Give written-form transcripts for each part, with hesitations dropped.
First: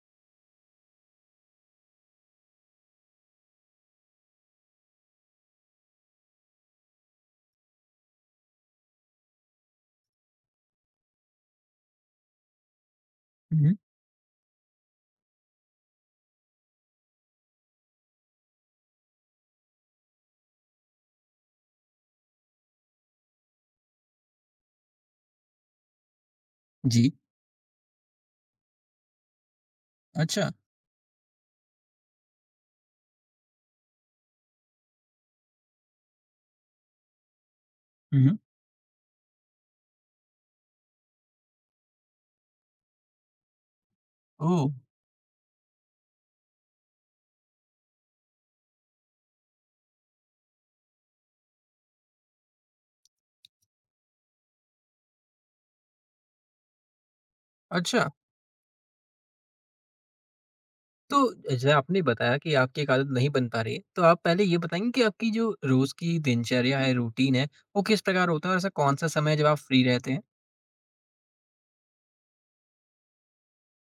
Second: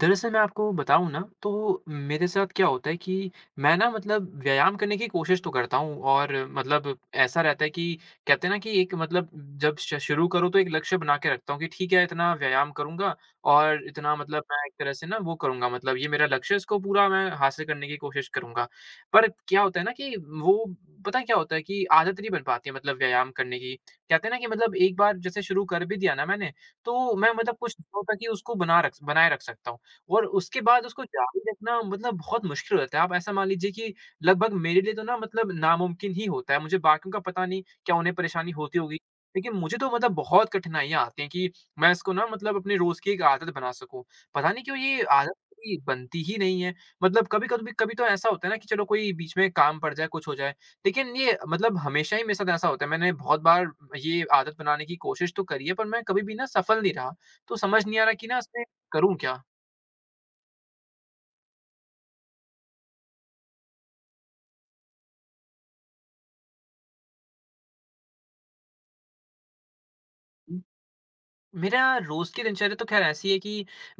दरअसल मैं आपको बताऊँ ना, तो मेरे साथ क्या होता है कि मैं ना मतलब व्यायाम करने की कोशिश तो करता हूँ, और मतलब ऐसा रहता है कि कहते हैं ना कि एक मतलब जब श शुरू करो तो एक लक्ष्य बना के रखता हूँ कि ठीक है, इतना व्यायाम करूँगा हुँ, और इतना, मतलब मैं एक तरह से ना वो करूँगा, मतलब ये मेरा लक्ष्य है, इसको पूरा मैं हासिल करने की कोशिश करूँगा। पर क्या होता है ना कि वो, पता है क्या होता है कि आदत नहीं बन पाती है, मतलब व्यायाम करने की। कहते हैं ना कि मतलब एक बार जैसे शुरू कर भी दिया ना मैंने, जी। तो मैं मतलब कुछ दिनों तक ही उसको बनाए रख सकता हूँ। और अच्छा। उसके बाद उसको जारी रखना मतलब बहुत मुश्किल हो जाता है। आप ऐसा मान लीजिए कि लगभग मेरे लिए तो ना मतलब नामुमकिन ही होता है। मुझे बाकियों का पता नहीं, क्या उन्हें हुँ, हुँ। परेशानी होती होगी। लेकिन मुझे तो मतलब बहुत कठिनाइयाँ आती हैं कि मैं इसको ना मतलब अपनी रोज़ की एक आदत बना सकूँ। पता नहीं ओह! क्यों ये आदत मेरी बनती ही नहीं है। मतलब कभी-कभी कभी कभी तो ऐसा होता है ना कि चलो कोई बीच में काम पड़ जाए, कुछ हो जाए। लेकिन ये मतलब हमेशा ही मेरे साथ ऐसा होता है। मैंने बहुत बार ये आदत बनाने की कोशिश तो करी है, पर मैं कभी भी ना सफल नहीं रहा। तो समझ नहीं आ अच्छा, रहा कि ना इसमें करूँ क्या? तो जैसे आपने बताया कि आपकी एक आदत नहीं बन पा रही है, तो आप पहले ये बताएँगे कि आपकी जो रोज़ की दिनचर्या है, रूटीन है, वो किस प्रकार होता है और ऐसा कौन-सा समय है जब आप फ्री रहते हैं? मेरा रोज़ की दिनचर्या तो ख़ैर ऐसी है कि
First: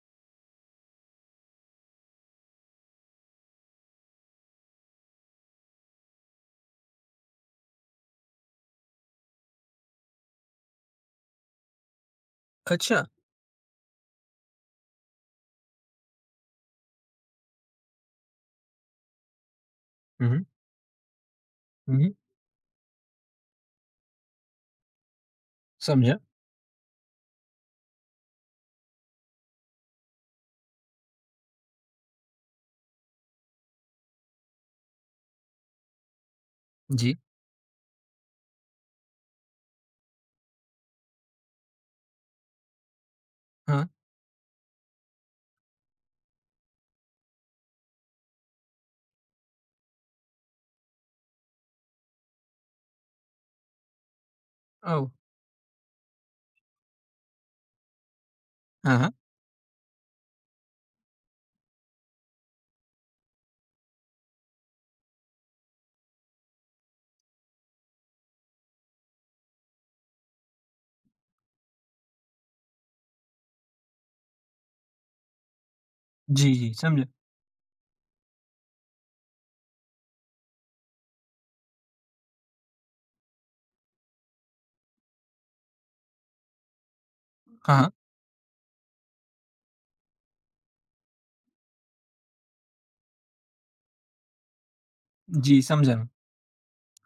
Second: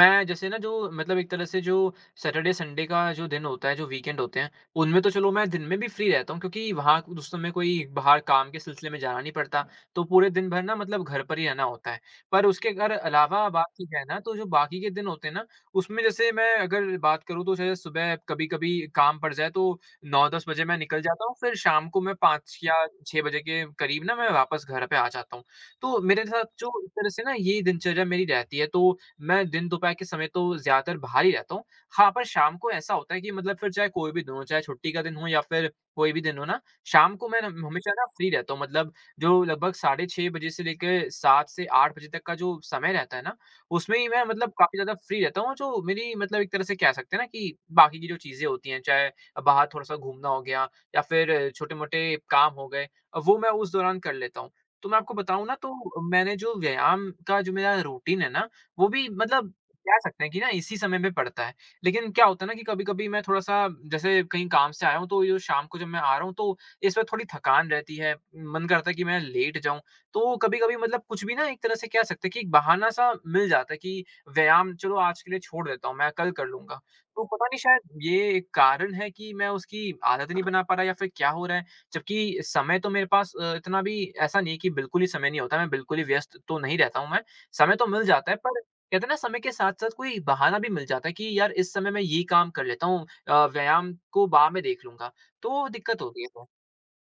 मैं जैसे ना, जो मतलब एक तरह से, जो सैटरडे संडे का जो दिन होता है, जो वीकेंड होते हैं, उनमें तो चलो मैं दिन में भी फ्री रहता हूँ, क्योंकि वहाँ उस समय कोई बाहर काम के सिलसिले में जाना नहीं पड़ता। तो पूरे दिन भर ना मतलब घर पर ही रहना होता है। पर उसके अगर अच्छा। अलावा बात की जाए ना, तो जो बाकी के दिन होते हैं ना, उसमें जैसे मैं अगर बात करूँ, तो जैसे सुबह कभी-कभी काम पड़ जाए तो हुँ, 9-10 हुँ। बजे मैं निकल जाता हूँ। फिर शाम हुँ, को मैं हुँ। 5 या 6 बजे के करीब ना मैं वापस घर पे आ जाता हूँ। तो समझा। मेरे साथ जो एक तरह से ना ये दिनचर्या मेरी रहती है, तो मैं दिन दोपहर के समय तो ज़्यादातर बाहर ही रहता हूँ। हाँ, पर शाम को ऐसा होता है कि मतलब फिर चाहे कोई भी दिन हो, चाहे छुट्टी का दिन हो या फिर कोई भी दिन हो ना, शाम जी। को मैं ना हमेशा ना फ्री रहता हूँ। मतलब जो लगभग साढ़े 6 बजे से लेके 7 से 8 बजे तक का जो समय रहता है ना, हाँ। उसमें ही मैं मतलब काफ़ी ज़्यादा फ्री रहता हूँ। जो मेरी, मतलब एक तरह से कह सकते हैं ना कि बाकी की जो चीज़ें होती हैं, चाहे बाहर थोड़ा-सा घूमना हो गया या फिर छोटे-मोटे काम हो गए, वो मैं उस दौरान कर लेता हूँ। तो मैं ओह! आपको बताऊँ ना, तो मैंने जो व्यायाम का जो मेरा रूटीन है ना, वो हाँ, भी हाँ। मतलब कह सकते हैं कि ना इसी समय में पड़ता है। लेकिन क्या होता है ना कि कभी-कभी मैं थोड़ा-सा, जैसे कहीं काम से आया हूँ, तो ये शाम को जब मैं आ रहा हूँ, तो इस वक़्त थोड़ी थकान रहती है, मन करता है कि मैं लेट जाऊँ। तो कभी-कभी मतलब कुछ भी ना एक तरह से कह सकते हैं कि एक बहाना-सा मिल जाता है कि व्यायाम चलो आज के लिए छोड़ देता हूँ, मैं कल कर जी, जी लूँगा। समझा। तो पता नहीं शायद ये एक कारण है कि मैं उसकी आदत ही नहीं बना पा रहा, या फिर क्या हो रहा है? जबकि समय तो मेरे पास इतना भी ऐसा नहीं है कि बिल्कुल ही समय नहीं होता, मैं बिल्कुल ही व्यस्त तो नहीं रहता हूँ मैं, समय हाँ, तो हाँ। मिल जाता है, पर कहते हैं ना, समय के साथ-साथ कोई बहाना भी मिल जाता है कि यार इस समय मैं ये काम कर लेता हूँ, व्यायाम को बाद में देख लूँगा, जी, तो समझा दिक्कत मैं। होती है फिर।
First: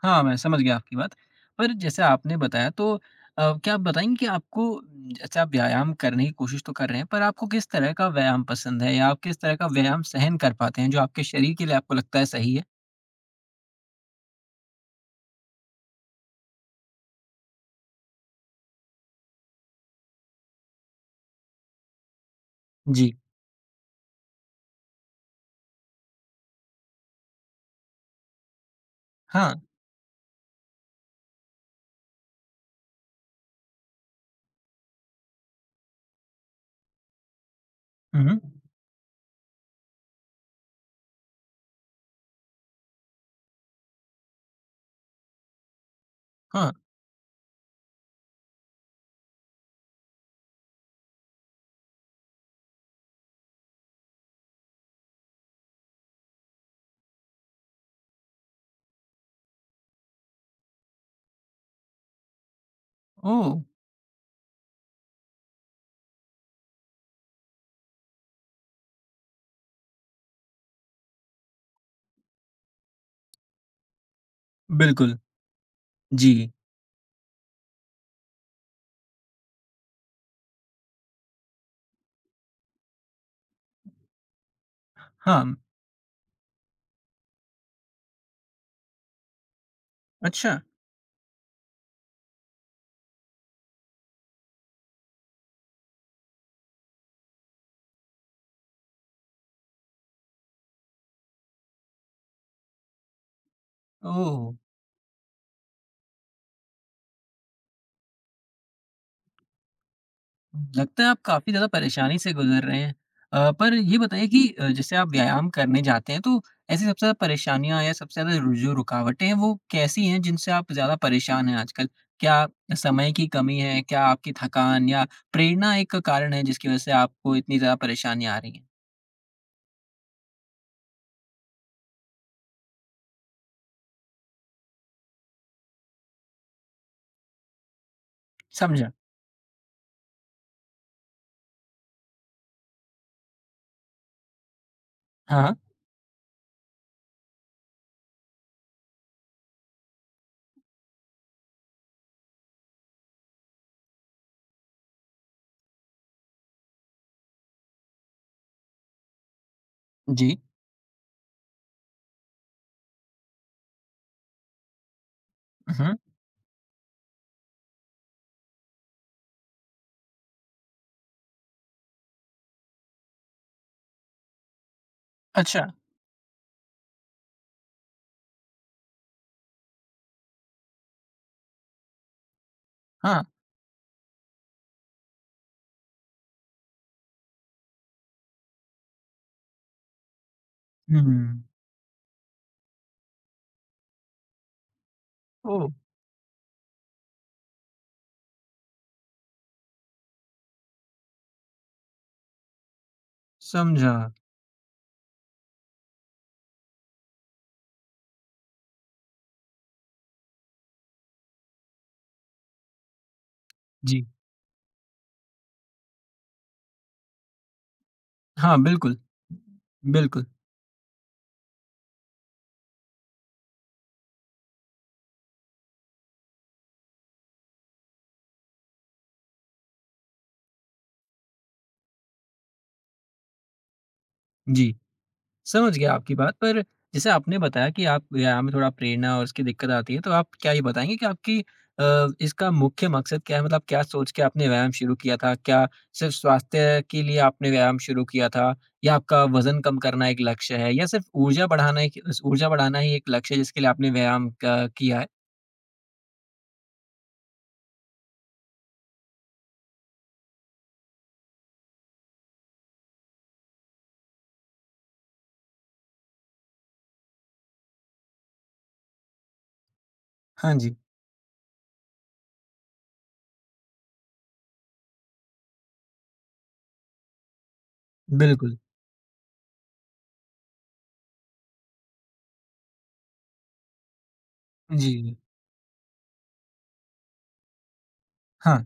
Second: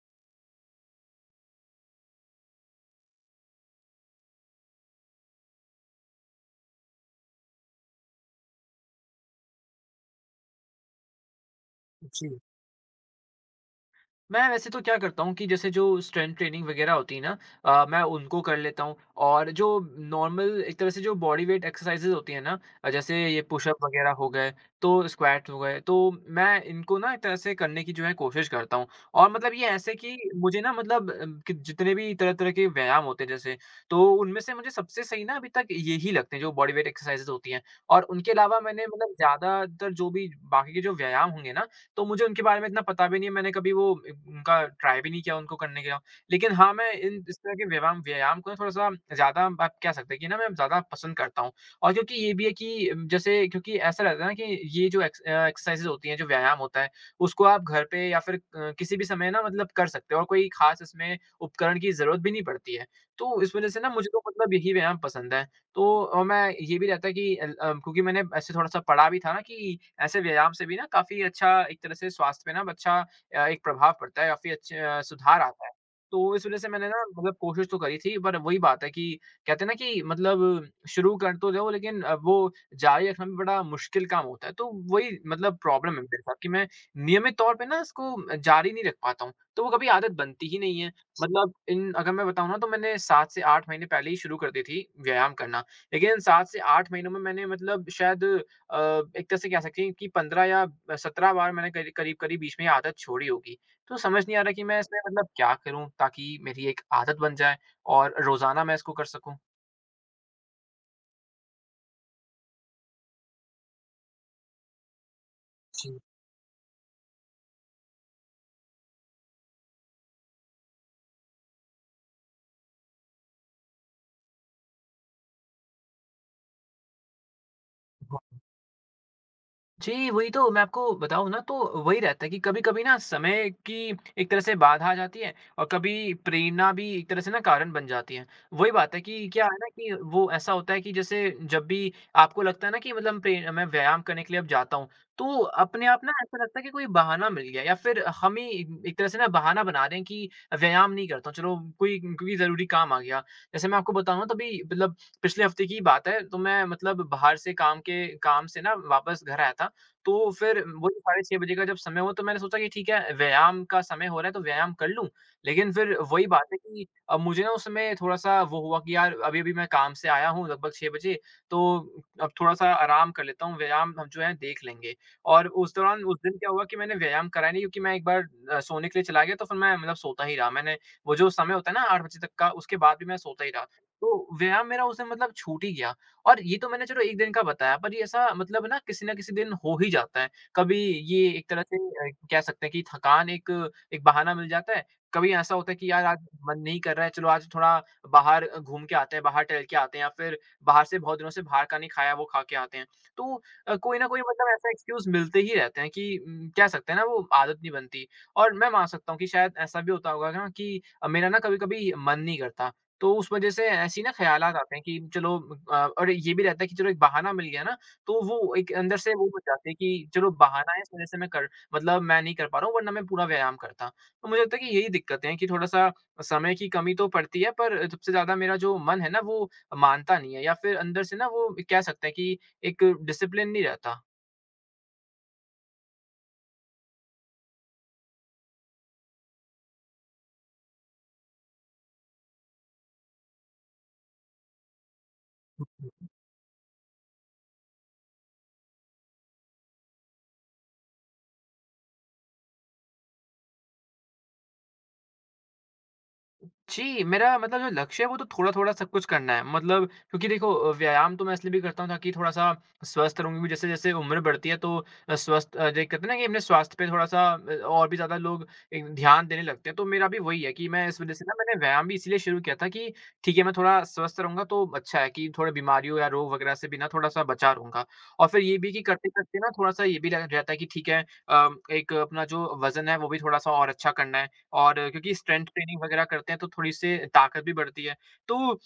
हाँ, मैं समझ गया आपकी बात। पर जैसे आपने बताया तो क्या आप बताएँगे कि आपको जैसे आप व्यायाम करने की कोशिश तो कर रहे हैं, पर आपको किस तरह का व्यायाम पसंद है? या आप किस तरह का व्यायाम सहन कर पाते हैं, जो आपके शरीर के लिए आपको लगता है जी। सही है? मैं वैसे तो क्या करता हूँ कि जैसे जो स्ट्रेंथ ट्रेनिंग वगैरह होती है ना, मैं उनको कर लेता हूँ, और जो नॉर्मल एक तरह से जो बॉडी वेट एक्सरसाइजेज होती है ना, जी। जैसे ये पुशअप वगैरह हो गए, तो स्क्वाट हो गए, तो मैं इनको ना एक तरह से करने की जो है कोशिश करता हूँ। और मतलब हाँ। ये ऐसे कि मुझे ना, मतलब कि जितने भी तरह तरह के व्यायाम होते हैं जैसे, तो उनमें से मुझे सबसे सही ना अभी तक यही लगते हैं, जो बॉडी वेट एक्सरसाइजेज होती हैं। और हुँ, उनके हुँ। अलावा मैंने मतलब ज्यादातर जो भी बाकी के जो व्यायाम होंगे ना, तो मुझे उनके बारे में इतना पता भी नहीं है, मैंने कभी वो इ उनका ट्राई भी नहीं किया, उनको करने का। लेकिन हाँ, हाँ। मैं इन इस तरह के व्यायाम व्यायाम को ना थोड़ा-सा ज़्यादा, आप कह सकते हैं कि ना मैं ज़्यादा पसंद करता हूँ। और क्योंकि ये भी है कि जैसे क्योंकि ऐसा रहता है ना कि ये जो एक्सरसाइज़ होती हैं, जो व्यायाम होता है, उसको आप घर पे या फिर किसी भी समय ना मतलब कर सकते हो, और कोई ख़ास इसमें उपकरण की ज़रूरत भी नहीं पड़ती है। तो ओह! इस वज़ह से ना मुझे तो मतलब यही व्यायाम पसंद है। तो मैं ये भी रहता है कि क्योंकि मैंने ऐसे थोड़ा-सा पढ़ा भी था ना कि ऐसे व्यायाम से भी ना काफ़ी अच्छा एक तरह से स्वास्थ्य पे ना अच्छा एक प्रभाव पड़ता है, काफ़ी अच्छे बिल्कुल। सुधार आता है। जी। तो इस वज़ह से मैंने ना मतलब कोशिश तो करी थी, पर वही बात है कि कहते हैं ना कि मतलब शुरू कर तो दो, लेकिन वो जारी रखना भी बड़ा मुश्किल काम होता है। तो वही हाँ। मतलब प्रॉब्लम है मेरे साथ कि मैं नियमित तौर पे ना इसको जारी नहीं रख पाता हूँ, तो वो कभी आदत बनती ही अच्छा। नहीं है। मतलब इन अगर मैं बताऊँ ना, तो मैंने 7 से 8 महीने पहले ही शुरू कर दी थी व्यायाम करना, लेकिन 7 से 8 महीनों में मैंने मतलब शायद अ, एक तरह से कह सकते हैं कि 15 या 17 बार मैंने करी करीब-करीब बीच में ये आदत छोड़ी होगी। तो समझ नहीं आ रहा ओह! कि मैं इसमें मतलब क्या करूँ ताकि मेरी एक आदत बन जाए और रोज़ाना मैं इसको कर सकूँ? लगता है आप काफ़ी ज़्यादा परेशानी से गुज़र रहे हैं। पर ये बताइए कि जैसे आप व्यायाम करने जी। जाते हैं, तो ऐसी सबसे ज़्यादा परेशानियाँ या सबसे ज़्यादा रु जो रुकावटें हैं, वो कैसी हैं जिनसे आप ज़्यादा परेशान हैं आजकल? क्या समय की कमी है? क्या आपकी थकान या प्रेरणा एक कारण है जिसकी वज़ह से आपको इतनी ज़्यादा परेशानी आ रही है? जी, वही तो मैं आपको बताऊँ ना, तो वही रहता है कि कभी-कभी ना समय की एक तरह से बाधा आ जाती है, और कभी प्रेरणा भी एक तरह से ना कारण बन जाती है। वही समझा। बात है कि क्या है ना कि वो ऐसा होता है कि जैसे जब भी आपको लगता है ना कि मतलब प्रे मैं व्यायाम करने के लिए अब जाता हूँ, तो हाँ, हाँ। अपने आप ना ऐसा लगता है कि कोई बहाना मिल गया, या फिर हम ही एक तरह से ना बहाना बना रहे हैं कि व्यायाम नहीं करता हूँ, चलो कोई कोई ज़रूरी काम आ गया। जैसे मैं आपको बताऊँ ना, तो अभी मतलब पिछले हफ़्ते की बात है, तो मैं मतलब बाहर से काम से ना वापस घर आया था। तो जी। फिर वही साढ़े 6 बजे का जब समय हुआ, तो मैंने सोचा कि ठीक है, व्यायाम का समय हो रहा है, तो व्यायाम कर लूँ। लेकिन फिर हुँ। वही बात है कि अब मुझे ना उस समय थोड़ा-सा वो हुआ कि यार अभी-अभी मैं काम से आया हूँ लगभग 6 बजे, तो अब थोड़ा-सा आराम कर लेता हूँ, व्यायाम हम जो है देख लेंगे। और अच्छा। उस दौरान उस दिन क्या हुआ कि मैंने व्यायाम करा नहीं, क्योंकि मैं एक बार सोने के लिए चला गया, तो फिर मैं मतलब सोता ही रहा। मैंने वो जो समय होता है ना 8 बजे तक का, उसके बाद भी मैं हाँ। सोता ही रहा। तो व्यायाम मेरा उस दिन मतलब छूट ही गया। और ये तो मैंने चलो 1 दिन का बताया, पर ये ऐसा मतलब ना किसी न किसी दिन हो ही जाता है। कभी हुँ। ये एक तरह से कह सकते हैं कि थकान एक एक बहाना मिल जाता है। कभी ऐसा ओह! होता है कि यार आज मन नहीं कर रहा है, चलो आज थोड़ा बाहर घूम के आते हैं, बाहर टहल के आते हैं, या फिर बाहर से बहुत दिनों से बाहर का नहीं खाया, वो खा के आते हैं। तो समझा। कोई ना कोई मतलब ऐसा एक्सक्यूज़ मिलते ही रहते हैं कि कह सकते हैं ना वो आदत नहीं बनती। और मैं मान सकता हूँ कि शायद ऐसा भी होता होगा ना कि मेरा ना कभी-कभी मन नहीं करता। तो उस वजह से ऐसी जी। ना ख़्यालात आते हैं कि चलो और ये भी रहता है कि चलो एक बहाना मिल गया ना, तो वो हाँ, एक अंदर बिल्कुल। से वो हो जाते हैं कि बिल्कुल। चलो बहाना है इस वजह से मैं कर मतलब मैं नहीं कर पा रहा हूँ वरना मैं पूरा व्यायाम करता। तो मुझे लगता है कि यही दिक्कतें हैं कि थोड़ा-सा समय की कमी तो पड़ती है, पर सबसे ज़्यादा मेरा जो मन है ना, वो मानता नहीं है, या फिर अंदर से ना वो कह सकते हैं कि एक डिसिप्लिन नहीं रहता। जी। समझ गया आपकी बात, पर जैसे आपने बताया कि आप व्यायाम में थोड़ा प्रेरणा और उसकी दिक्कत आती है, तो आप क्या ये बताएँगे कि आपकी इसका मुख्य मकसद क्या है? मतलब क्या सोच के आपने व्यायाम शुरू किया था? क्या सिर्फ़ स्वास्थ्य के लिए आपने व्यायाम शुरू किया था? या आपका वज़न कम करना एक लक्ष्य है? या सिर्फ़ ऊर्जा बढ़ाना ही एक लक्ष्य है जिसके लिए आपने व्यायाम क किया है? जी, मेरा मतलब जो लक्ष्य है वो तो थोड़ा-थोड़ा सब कुछ करना है। मतलब क्योंकि देखो व्यायाम तो मैं इसलिए भी करता हूँ ताकि थोड़ा-सा स्वस्थ रहूँ, क्योंकि जैसे-जैसे उम्र बढ़ती है तो स्वस्थ जो एक कहते हैं ना कि अपने स्वास्थ्य पे थोड़ा-सा और भी ज़्यादा लोग एक ध्यान देने लगते हैं। तो मेरा भी वही है हाँ कि जी। मैं इस वज़ह से ना मैंने व्यायाम भी इसीलिए शुरू किया था कि ठीक है, मैं थोड़ा स्वस्थ रहूँगा तो अच्छा है कि थोड़ा बीमारियों या रोग वगैरह से भी ना थोड़ा-सा बचा रहूँगा। और फिर ये बिल्कुल। भी कि करते-करते ना थोड़ा-सा ये भी लग रहता है कि ठीक है, एक अपना जो वज़न है वो भी थोड़ा-सा और अच्छा करना है। और क्योंकि जी, स्ट्रेंथ ट्रेनिंग वगैरह करते हैं तो थोड़ी-सी ताकत भी बढ़ती है। तो हाँ।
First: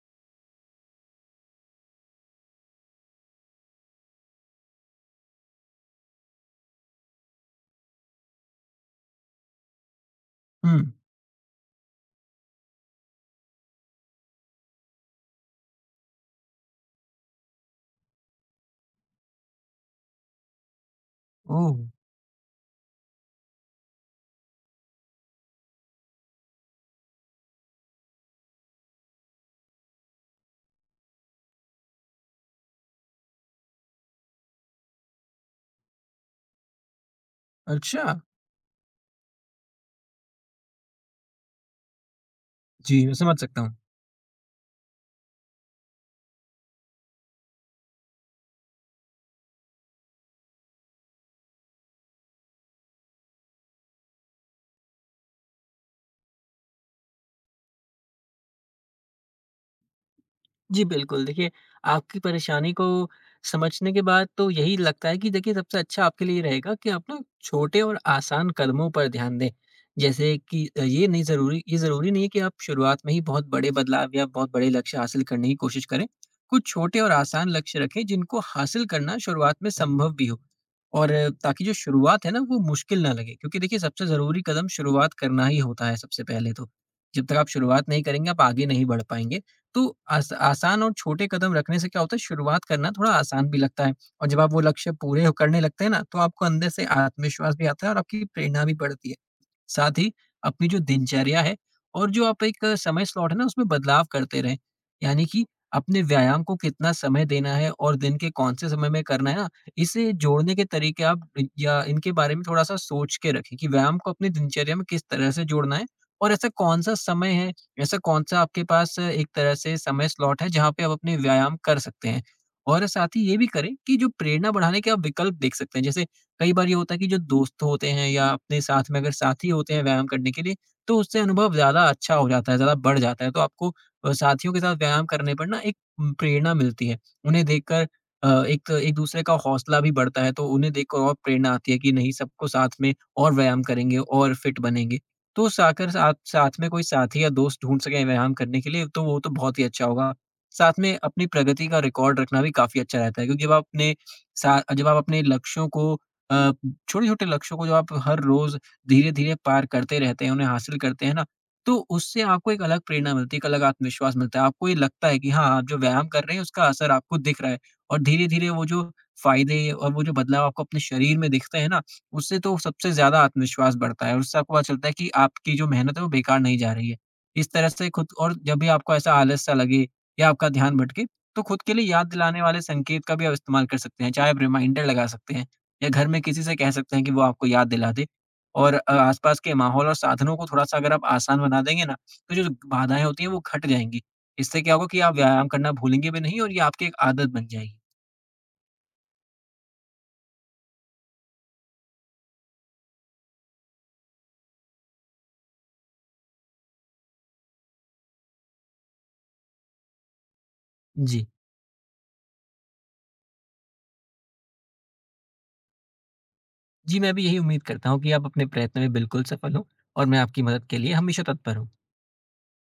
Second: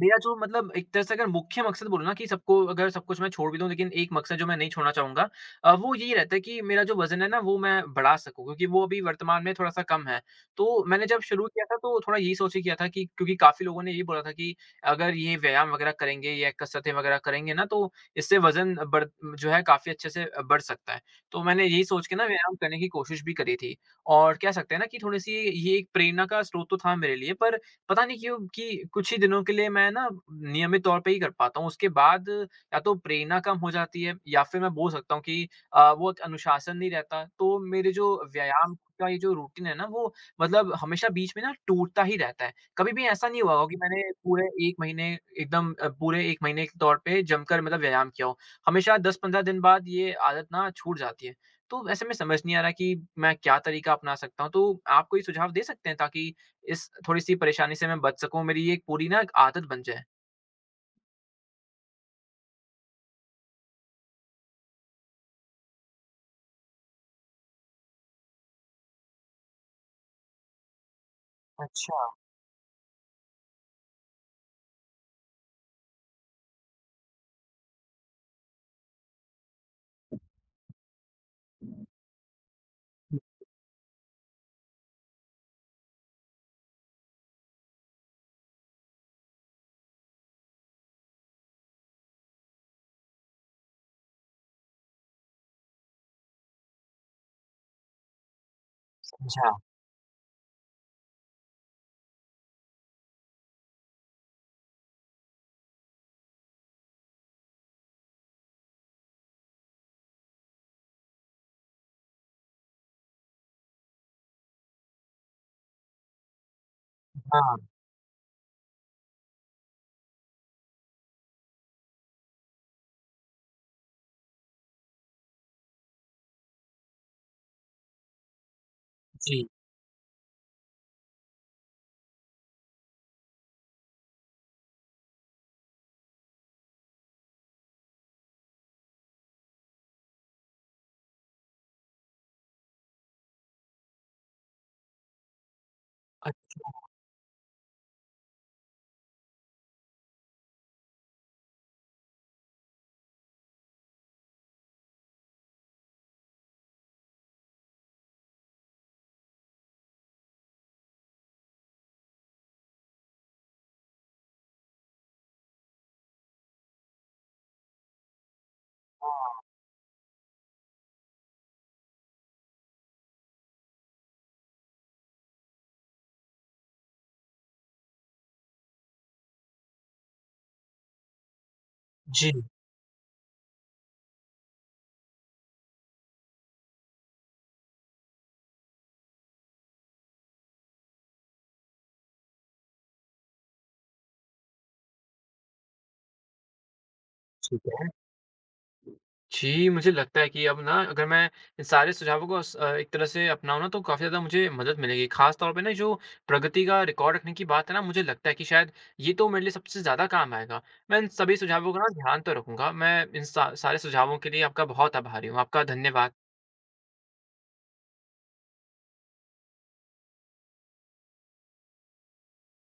मेरा जो मतलब एक तरह से अगर मुख्य मकसद बोलो ना कि सबको, अगर सब कुछ मैं छोड़ भी दूँ लेकिन एक मकसद जो मैं नहीं छोड़ना चाहूँगा, वो यही रहता है कि मेरा जो वज़न है ना वो मैं बढ़ा सकूँ, क्योंकि वो अभी वर्तमान में थोड़ा-सा कम है। हुँ। तो मैंने जब शुरू किया था तो थोड़ा यही सोच के किया था कि क्योंकि काफ़ी लोगों ने ये बोला था कि अगर ये व्यायाम वग़ैरह करेंगे या कसरतें वग़ैरह करेंगे ना, तो इससे वज़न बढ़ जो है काफ़ी अच्छे से बढ़ सकता है। तो मैंने ओह! यही सोच के ना व्यायाम करने की कोशिश भी करी थी, और कह सकते हैं ना कि थोड़ी-सी ये एक प्रेरणा का स्रोत तो था मेरे लिए, पर पता नहीं क्यों कि कुछ ही दिनों के लिए मैं ना नियमित तौर पे ही कर पाता हूँ। उसके बाद या तो प्रेरणा कम हो जाती है, या फिर मैं बोल सकता हूँ कि वो एक अनुशासन नहीं रहता। तो मेरे जो अच्छा। व्यायाम का ये जो रूटीन है ना, वो मतलब हमेशा बीच में ना टूटता ही रहता है। कभी भी जी, मैं ऐसा समझ नहीं हुआ सकता होगा कि हूँ। मैंने पूरे 1 महीने एकदम पूरे 1 महीने के तौर पे जमकर मतलब व्यायाम किया हो। हमेशा 10-15 दिन बाद ये आदत ना छूट जाती है। तो ऐसे में समझ नहीं आ रहा कि मैं क्या तरीका अपना सकता हूँ? तो आप कोई सुझाव दे सकते हैं ताकि इस थोड़ी-सी परेशानी से मैं बच सकूँ, मेरी ये एक पूरी ना एक आदत बन जाए। जी, बिल्कुल। देखिए, आपकी परेशानी को समझने के बाद तो यही लगता है कि देखिए सबसे अच्छा आपके लिए रहेगा कि आप ना छोटे और आसान कदमों पर ध्यान दें। जैसे कि ये अच्छा, ज़रूरी नहीं है कि आप शुरुआत में ही बहुत बड़े बदलाव या बहुत बड़े लक्ष्य हासिल करने की कोशिश करें। कुछ छोटे और आसान लक्ष्य रखें जिनको हासिल करना शुरुआत में संभव भी हो और ताकि जो शुरुआत है ना वो मुश्किल ना लगे क्योंकि देखिए सबसे ज़रूरी कदम शुरुआत करना ही होता है सबसे पहले तो। जब तक आप शुरुआत नहीं करेंगे आप आगे नहीं बढ़ पाएँगे। तो आस आसान और छोटे कदम रखने से क्या होता है, शुरुआत करना थोड़ा आसान भी लगता है और जब आप वो लक्ष्य पूरे करने लगते हैं ना, तो आपको अंदर से आत्मविश्वास भी आता है और आपकी प्रेरणा भी बढ़ती है। समझा। साथ ही अपनी जो दिनचर्या है और जो आप एक समय स्लॉट है ना, उसमें बदलाव करते रहें। यानी कि अपने व्यायाम को कितना समय देना है और दिन के कौन से समय में करना है ना, इसे जोड़ने के तरीके आप इनके बारे में थोड़ा-सा सोच के रखें कि व्यायाम को अपनी दिनचर्या में किस तरह से जोड़ना है और हाँ, ऐसा कौन-सा आपके पास एक तरह से समय स्लॉट है जहाँ पे आप अपने व्यायाम कर सकते हैं? और साथ ही ये भी करें कि जो प्रेरणा बढ़ाने के आप विकल्प देख सकते हैं, जैसे कई बार ये होता है कि जो दोस्त होते हैं या अपने साथ में अगर जी। साथी होते हैं व्यायाम करने के लिए, तो उससे अनुभव ज़्यादा अच्छा हो जाता है, ज़्यादा बढ़ जाता है। तो आपको साथियों के साथ व्यायाम करने पर ना एक प्रेरणा मिलती है। उन्हें देखकर एक एक-दूसरे का हौसला भी बढ़ता है, तो उन्हें देखकर और प्रेरणा आती है कि नहीं सबको साथ में और व्यायाम करेंगे और फिट बनेंगे। तो साकर आप अ, साथ में कोई साथी या दोस्त ढूँढ सकें व्यायाम करने के लिए, तो वो तो बहुत ही अच्छा होगा। साथ में अपनी प्रगति का रिकॉर्ड रखना भी काफ़ी अच्छा रहता है क्योंकि जब आप अपने लक्ष्यों को अ, छोटे-छोटे लक्ष्यों को जब आप हर रोज़ धीरे-धीरे पार करते रहते हैं, उन्हें हासिल करते हैं ना, तो उससे आपको एक अलग प्रेरणा मिलती है, एक अलग आत्मविश्वास मिलता है। आपको ये लगता है कि हाँ, आप जो व्यायाम कर रहे हैं, उसका असर आपको दिख रहा है और धीरे-धीरे वो जो फ़ायदे और वो जो बदलाव आपको अपने शरीर में दिखते हैं ना, उससे तो सबसे ज़्यादा आत्मविश्वास बढ़ता है और उससे आपको पता चलता है कि आपकी जो मेहनत है वो बेकार नहीं जा रही है। इस तरह से खुद और जब भी आपको ऐसा आलस-सा लगे या आपका ध्यान भटके, तो खुद के लिए याद जी, दिलाने वाले संकेत का भी आप इस्तेमाल कर सकते हैं। चाहे आप रिमाइंडर लगा सकते हैं या घर में किसी से कह सकते हैं कि वो आपको याद दिला दे। और आसपास के माहौल और साधनों को थोड़ा-सा अगर आप आसान बना देंगे ना, तो जो बाधाएँ होती हैं वो घट जाएँगी। इससे क्या होगा कि आप व्यायाम करना भूलेंगे भी नहीं और ये आपकी एक आदत बन ठीक जाएगी। है। जी, मुझे लगता है कि अब ना अगर मैं इन सारे सुझावों को एक तरह से अपनाऊँ ना तो काफ़ी ज़्यादा मुझे मदद मिलेगी। ख़ास तौर पे ना जो प्रगति का रिकॉर्ड रखने की बात है ना, मुझे लगता है कि शायद ये तो मेरे लिए सबसे ज़्यादा काम आएगा। मैं इन जी। सभी सुझावों का ना ध्यान तो रखूँगा। मैं इन सा सारे सुझावों के लिए आपका बहुत आभारी हूँ। आपका धन्यवाद। जी, मैं भी यही उम्मीद करता हूँ कि आप अपने प्रयत्न में बिल्कुल सफल हों और मैं आपकी मदद के लिए हमेशा तत्पर हूँ।